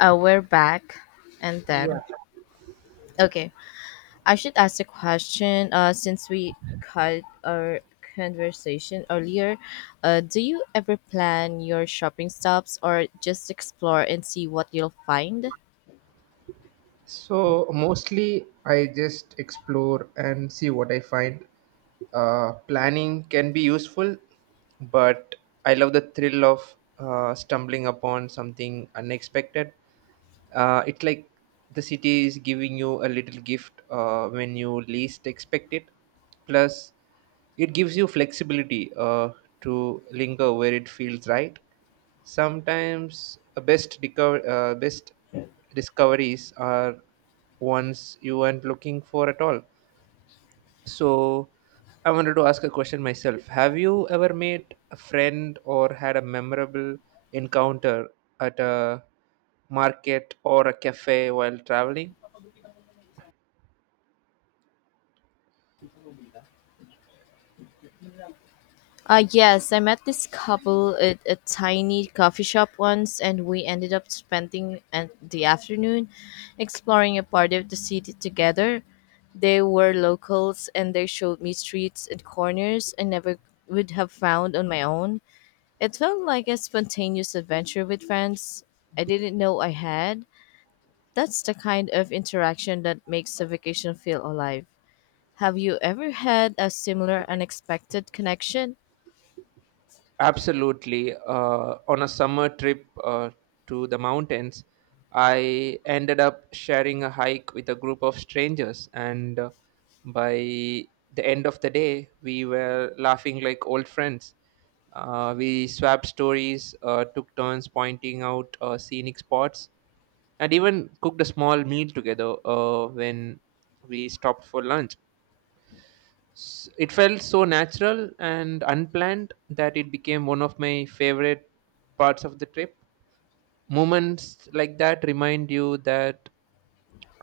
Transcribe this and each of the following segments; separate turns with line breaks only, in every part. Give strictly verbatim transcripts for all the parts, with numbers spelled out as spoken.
Uh, we're back, and
Yeah.
then okay. I should ask a question. Uh, since we cut our conversation earlier, uh, do you ever plan your shopping stops or just explore and see what you'll find?
So mostly I just explore and see what I find. Uh, planning can be useful, but I love the thrill of uh, stumbling upon something unexpected. Uh, it's like the city is giving you a little gift uh, when you least expect it. Plus, it gives you flexibility, uh, to linger where it feels right. Sometimes a best deco- uh, best discoveries are ones you weren't looking for at all. So I wanted to ask a question myself. Have you ever made a friend or had a memorable encounter at a market or a cafe while traveling?
Uh, yes, I met this couple at a tiny coffee shop once, and we ended up spending an- the afternoon exploring a part of the city together. They were locals, and they showed me streets and corners I never would have found on my own. It felt like a spontaneous adventure with friends I didn't know I had. That's the kind of interaction that makes a vacation feel alive. Have you ever had a similar unexpected connection?
Absolutely. Uh, on a summer trip uh, to the mountains, I ended up sharing a hike with a group of strangers, and uh, by the end of the day, we were laughing like old friends. Uh, we swapped stories, uh, took turns pointing out uh, scenic spots, and even cooked a small meal together uh, when we stopped for lunch. S- It felt so natural and unplanned that it became one of my favorite parts of the trip. Moments like that remind you that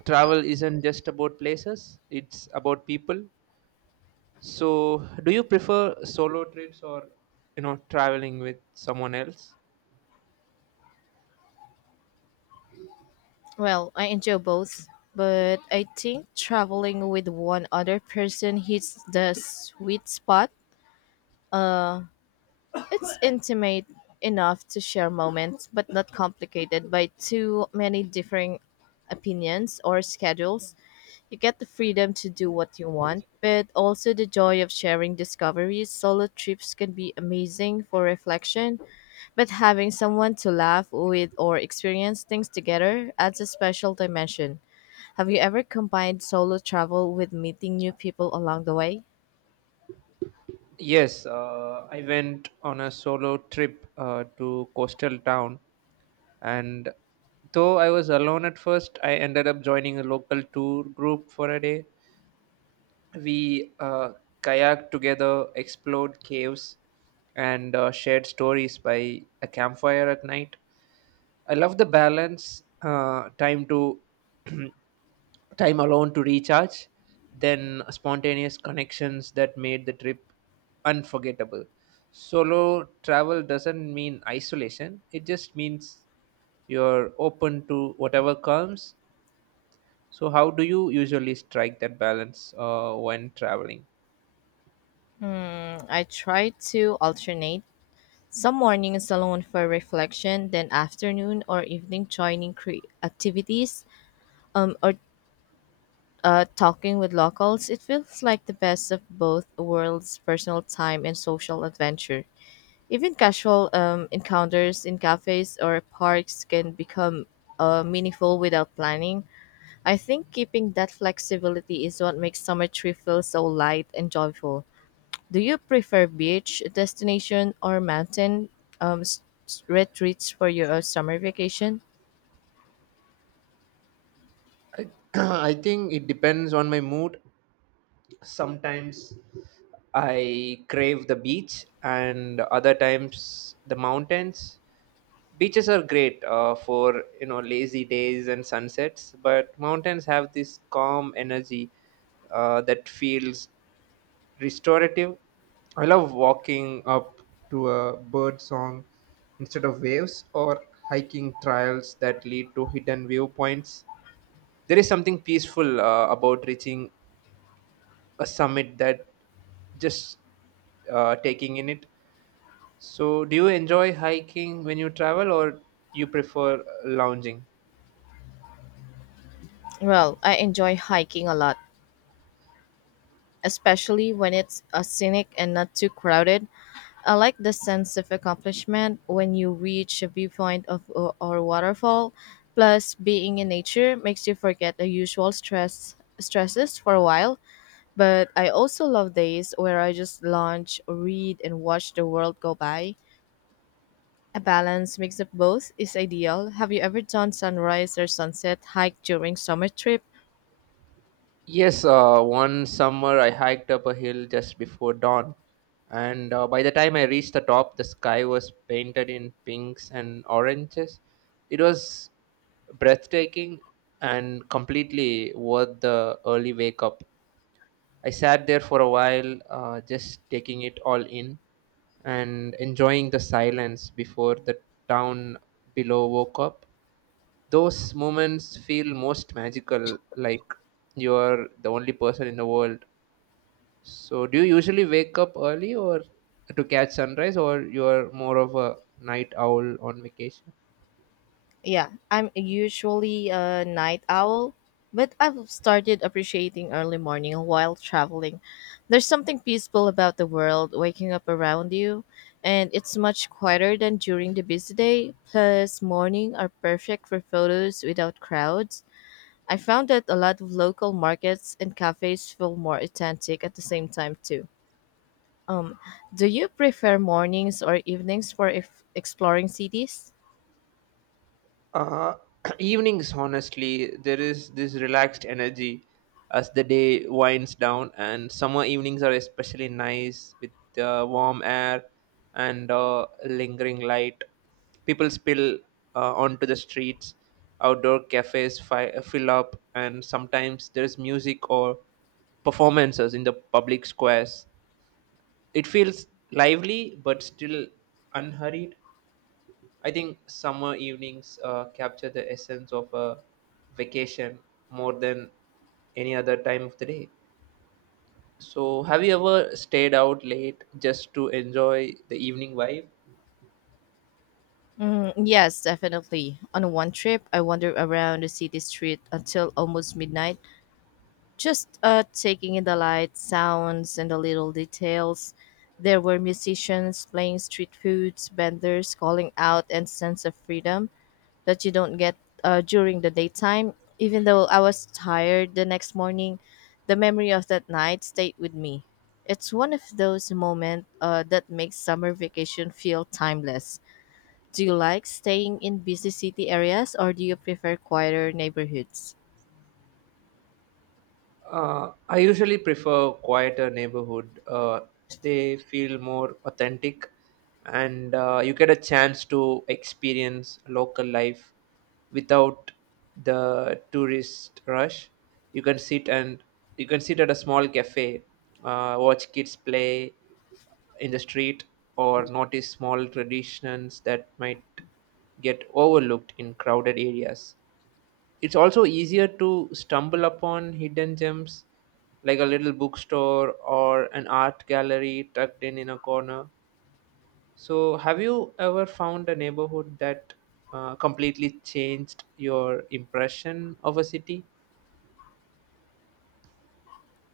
travel isn't just about places, it's about people. So, do you prefer solo trips or you know traveling with someone else?
Well, I enjoy both, but I think traveling with one other person hits the sweet spot. Uh, it's intimate enough to share moments, but not complicated by too many differing opinions or schedules. You get the freedom to do what you want, but also the joy of sharing discoveries. Solo trips can be amazing for reflection, but having someone to laugh with or experience things together adds a special dimension. Have you ever combined solo travel with meeting new people along the way?
Yes, uh, I went on a solo trip uh, to coastal town, and though I was alone at first, I ended up joining a local tour group for a day. We uh, kayaked together, explored caves, and uh, shared stories by a campfire at night. I love the balance, uh, time to time alone to recharge, then spontaneous connections that made the trip unforgettable. Solo travel doesn't mean isolation; it just means you're open to whatever comes. So, how do you usually strike that balance uh, when traveling?
Mm, I try to alternate. Some mornings alone for reflection, then afternoon or evening joining cre- activities, um, or uh, talking with locals. It feels like the best of both worlds, personal time and social adventure. Even casual um, encounters in cafes or parks can become uh, meaningful without planning. I think keeping that flexibility is what makes summer trip feel so light and joyful. Do you prefer beach destination or mountain um, s- s- retreats for your uh, summer vacation?
I, I think it depends on my mood. Sometimes I crave the beach, and other times the mountains. Beaches are great uh, for you know lazy days and sunsets, but mountains have this calm energy uh, that feels restorative. I love walking up to a bird song instead of waves, or hiking trails that lead to hidden viewpoints. There is something peaceful uh, about reaching a summit that just uh, taking in it. So do you enjoy hiking when you travel or you prefer lounging?
Well, I enjoy hiking a lot, especially when it's uh, scenic and not too crowded. I like the sense of accomplishment when you reach a viewpoint of or, or waterfall. Plus, being in nature makes you forget the usual stress stresses for a while. But I also love days where I just lounge, read, and watch the world go by. A balanced mix of both is ideal. Have you ever done sunrise or sunset hike during summer trip?
Yes, uh, one summer I hiked up a hill just before dawn, and uh, by the time I reached the top, the sky was painted in pinks and oranges. It was breathtaking and completely worth the early wake up. I sat there for a while, uh, just taking it all in and enjoying the silence before the town below woke up. Those moments feel most magical, like you're the only person in the world. So, do you usually wake up early or to catch sunrise, or you're more of a night owl on vacation?
Yeah, I'm usually a night owl, but I've started appreciating early morning while traveling. There's something peaceful about the world waking up around you, and it's much quieter than during the busy day. Plus, morning are perfect for photos without crowds. I found that a lot of local markets and cafes feel more authentic at the same time too. Do you prefer mornings or evenings for if exploring cities?
Uh, evenings, honestly, there is this relaxed energy as the day winds down, and summer evenings are especially nice with the warm air and uh, lingering light. People spill uh, onto the streets, outdoor cafes fi- fill up, and sometimes there is music or performances in the public squares. It feels lively but still unhurried. I think summer evenings uh, capture the essence of a vacation more than any other time of the day. So, have you ever stayed out late just to enjoy the evening vibe?
Mm, yes, definitely. On one trip, I wandered around the city street until almost midnight, just uh, taking in the lights, sounds, and the little details. There were musicians playing street foods, vendors calling out, and sense of freedom that you don't get uh, during the daytime. Even though I was tired the next morning, the memory of that night stayed with me. It's one of those moments uh, that makes summer vacation feel timeless. Do you like staying in busy city areas or do you prefer quieter neighborhoods?
Uh, I usually prefer quieter neighborhood. Uh, they feel more authentic, and uh, you get a chance to experience local life without the tourist rush. You can sit and you can sit at a small cafe, uh, watch kids play in the street, or notice small traditions that might get overlooked in crowded areas. It's also easier to stumble upon hidden gems like a little bookstore or an art gallery tucked in in a corner. So, have you ever found a neighborhood that uh, completely changed your impression of a city?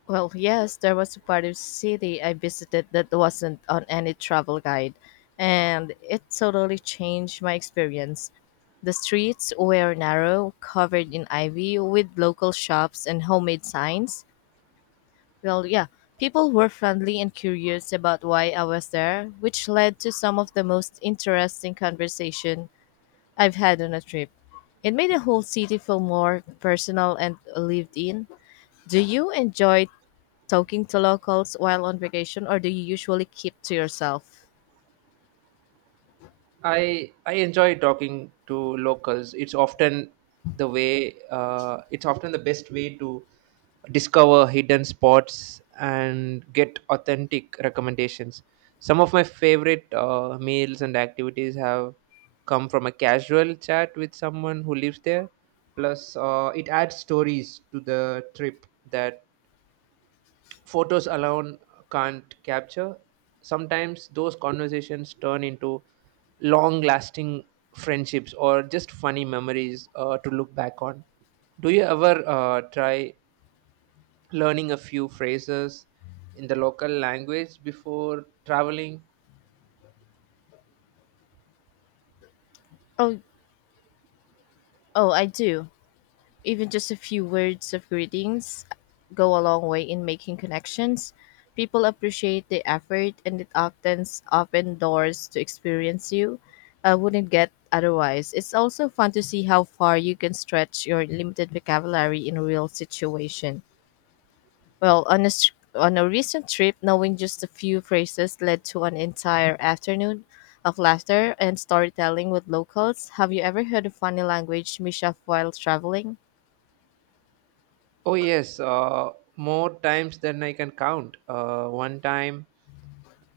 Well, yes, there was a part of city I visited that wasn't on any travel guide, and it totally changed my experience. The streets were narrow, covered in ivy, with local shops and homemade signs. Well, yeah, people were friendly and curious about why I was there, which led to some of the most interesting conversation I've had on a trip. It made the whole city feel more personal and lived in. Do you enjoy talking to locals while on vacation, or do you usually keep to yourself?
I I enjoy talking to locals. It's often the way uh, it's often the best way to discover hidden spots and get authentic recommendations. Some of my favorite uh, meals and activities have come from a casual chat with someone who lives there. Plus, uh, it adds stories to the trip that photos alone can't capture. Sometimes those conversations turn into long lasting friendships or just funny memories uh, to look back on. Do you ever uh, try learning a few phrases in the local language before traveling?
Oh, oh, I do. Even just a few words of greetings go a long way in making connections. People appreciate the effort, and it often opens doors to experience you I wouldn't get otherwise. It's also fun to see how far you can stretch your limited vocabulary in a real situation. Well, on a, s- on a recent trip, knowing just a few phrases led to an entire afternoon of laughter and storytelling with locals. Have you ever heard a funny language mishap while traveling?
Oh, yes, uh, more times than I can count. Uh, one time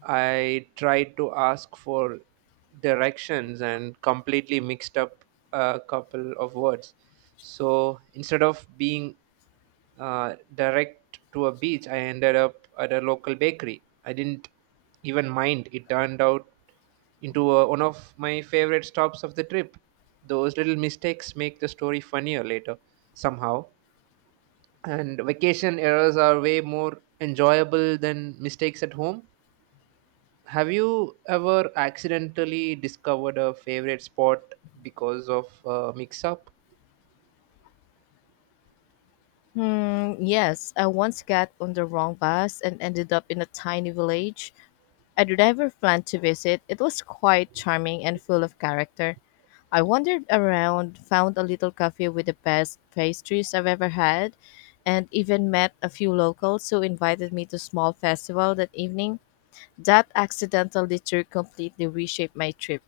I tried to ask for directions and completely mixed up a couple of words. So instead of being uh, direct to a beach, I ended up at a local bakery. I didn't even mind. It turned out into uh one of my favorite stops of the trip. Those little mistakes make the story funnier later, somehow. And vacation errors are way more enjoyable than mistakes at home. Have you ever accidentally discovered a favorite spot because of a mix up?
Mm, yes, I once got on the wrong bus and ended up in a tiny village I'd never planned to visit. It was quite charming and full of character. I wandered around, found a little cafe with the best pastries I've ever had, and even met a few locals who invited me to a small festival that evening. That accidental detour completely reshaped my trip.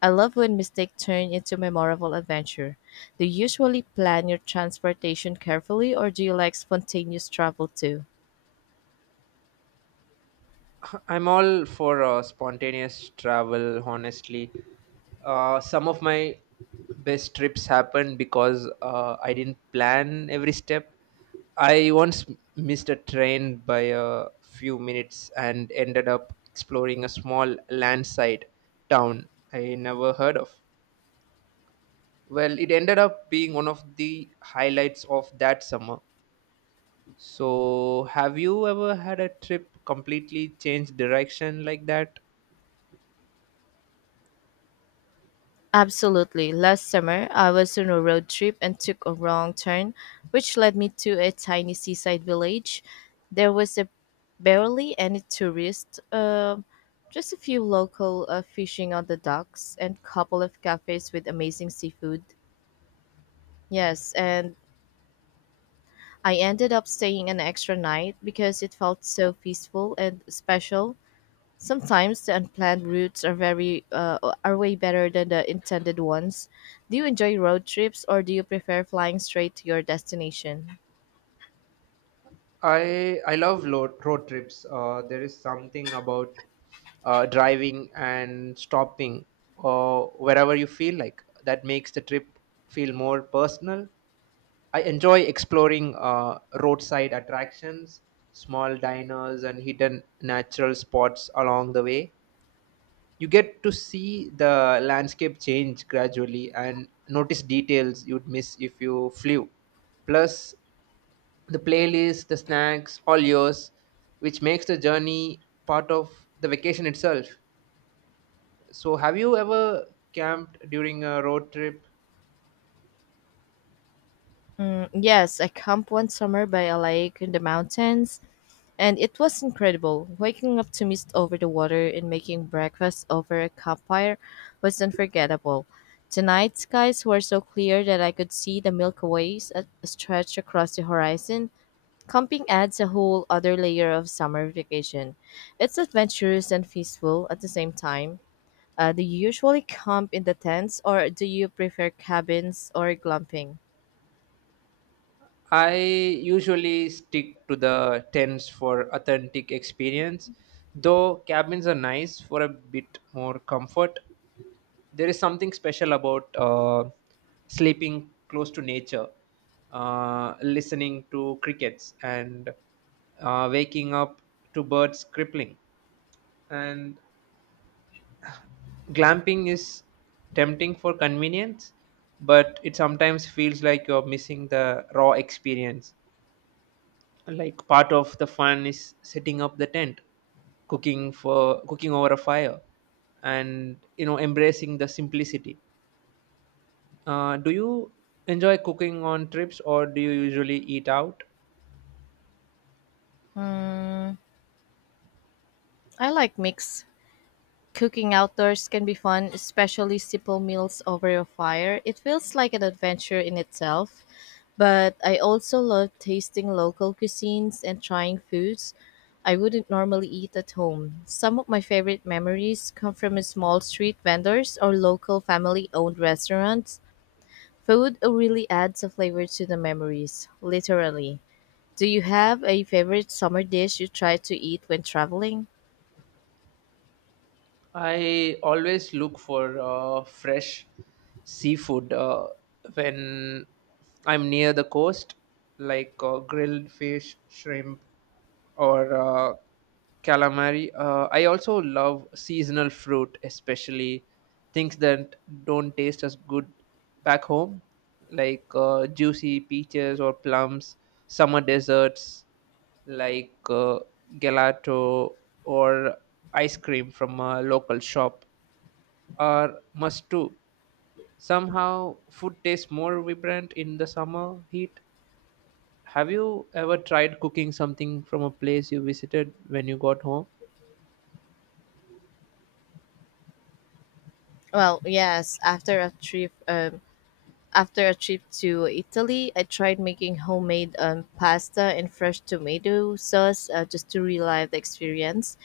I love when mistakes turn into memorable adventure. Do you usually plan your transportation carefully or do you like spontaneous travel too?
I'm all for uh, spontaneous travel, honestly. Uh, some of my best trips happened because uh, I didn't plan every step. I once m- missed a train by a few minutes and ended up exploring a small landside town I never heard of. Well, it ended up being one of the highlights of that summer. So, have you ever had a trip completely change direction like that?
Absolutely. Last summer, I was on a road trip and took a wrong turn, which led me to a tiny seaside village. There was a barely any tourists, um, just a few local uh, fishing on the docks and couple of cafes with amazing seafood. Yes, and I ended up staying an extra night because it felt so peaceful and special. Sometimes the unplanned routes are very uh, are way better than the intended ones. Do you enjoy road trips or do you prefer flying straight to your destination?
I I love lo- road trips. Uh, there is something about uh, driving and stopping uh, wherever you feel like that makes the trip feel more personal. I enjoy exploring uh, roadside attractions, small diners, and hidden natural spots along the way. You get to see the landscape change gradually and notice details you'd miss if you flew. Plus, the playlist, the snacks, all yours, which makes the journey part of the vacation itself. So, have you ever camped during a road trip?
Mm, yes, I camped one summer by a lake in the mountains and it was incredible. Waking up to mist over the water and making breakfast over a campfire was unforgettable. The night skies were so clear that I could see the Milky Ways at- stretched across the horizon. Camping adds a whole other layer of summer vacation. It's adventurous and peaceful at the same time. Uh, do you usually camp in the tents or do you prefer cabins or glamping?
I usually stick to the tents for authentic experience, though cabins are nice for a bit more comfort. There is something special about uh, sleeping close to nature, uh, listening to crickets, and uh, waking up to birds crippling. And glamping is tempting for convenience, but it sometimes feels like you're missing the raw experience. Like part of the fun is setting up the tent, cooking for cooking over a fire, and you know embracing the simplicity. Uh, do you enjoy cooking on trips or do you usually eat out?
I like mix. Cooking outdoors can be fun, especially simple meals over a fire. It feels like an adventure in itself. But I also love tasting local cuisines and trying foods I wouldn't normally eat at home. Some of my favorite memories come from a small street vendors or local family owned restaurants. Food really adds a flavor to the memories, literally. Do you have a favorite summer dish you try to eat when traveling?
I always look for uh, fresh seafood uh, when I'm near the coast, like uh, grilled fish, shrimp, or uh, calamari. Uh, I also love seasonal fruit, especially things that don't taste as good back home, like uh, juicy peaches or plums. Summer desserts like uh, gelato or ice cream from a local shop are must too. Somehow, food tastes more vibrant in the summer heat. Have you ever tried cooking something from a place you visited when you got home?
Well, yes, after a trip, um, after a trip to Italy, I tried making homemade um, pasta and fresh tomato sauce uh, just to relive the experience.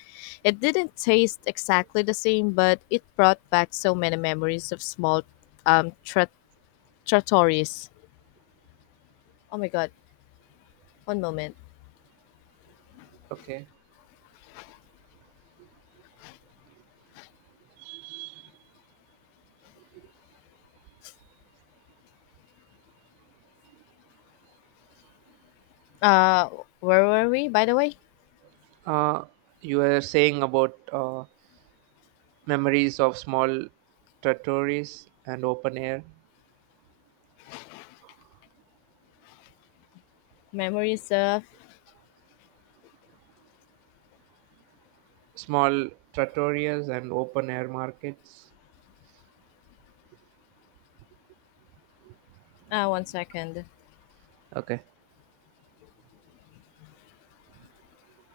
It didn't taste exactly the same, but it brought back so many memories of small um, tra- trattorias. Oh my god, one moment.
Okay.
Uh, where were we, by the way?
Uh, you were saying about uh, memories of small trattorias and open air,
Memories of.
small trattorias and open air markets.
Uh, one second.
Okay.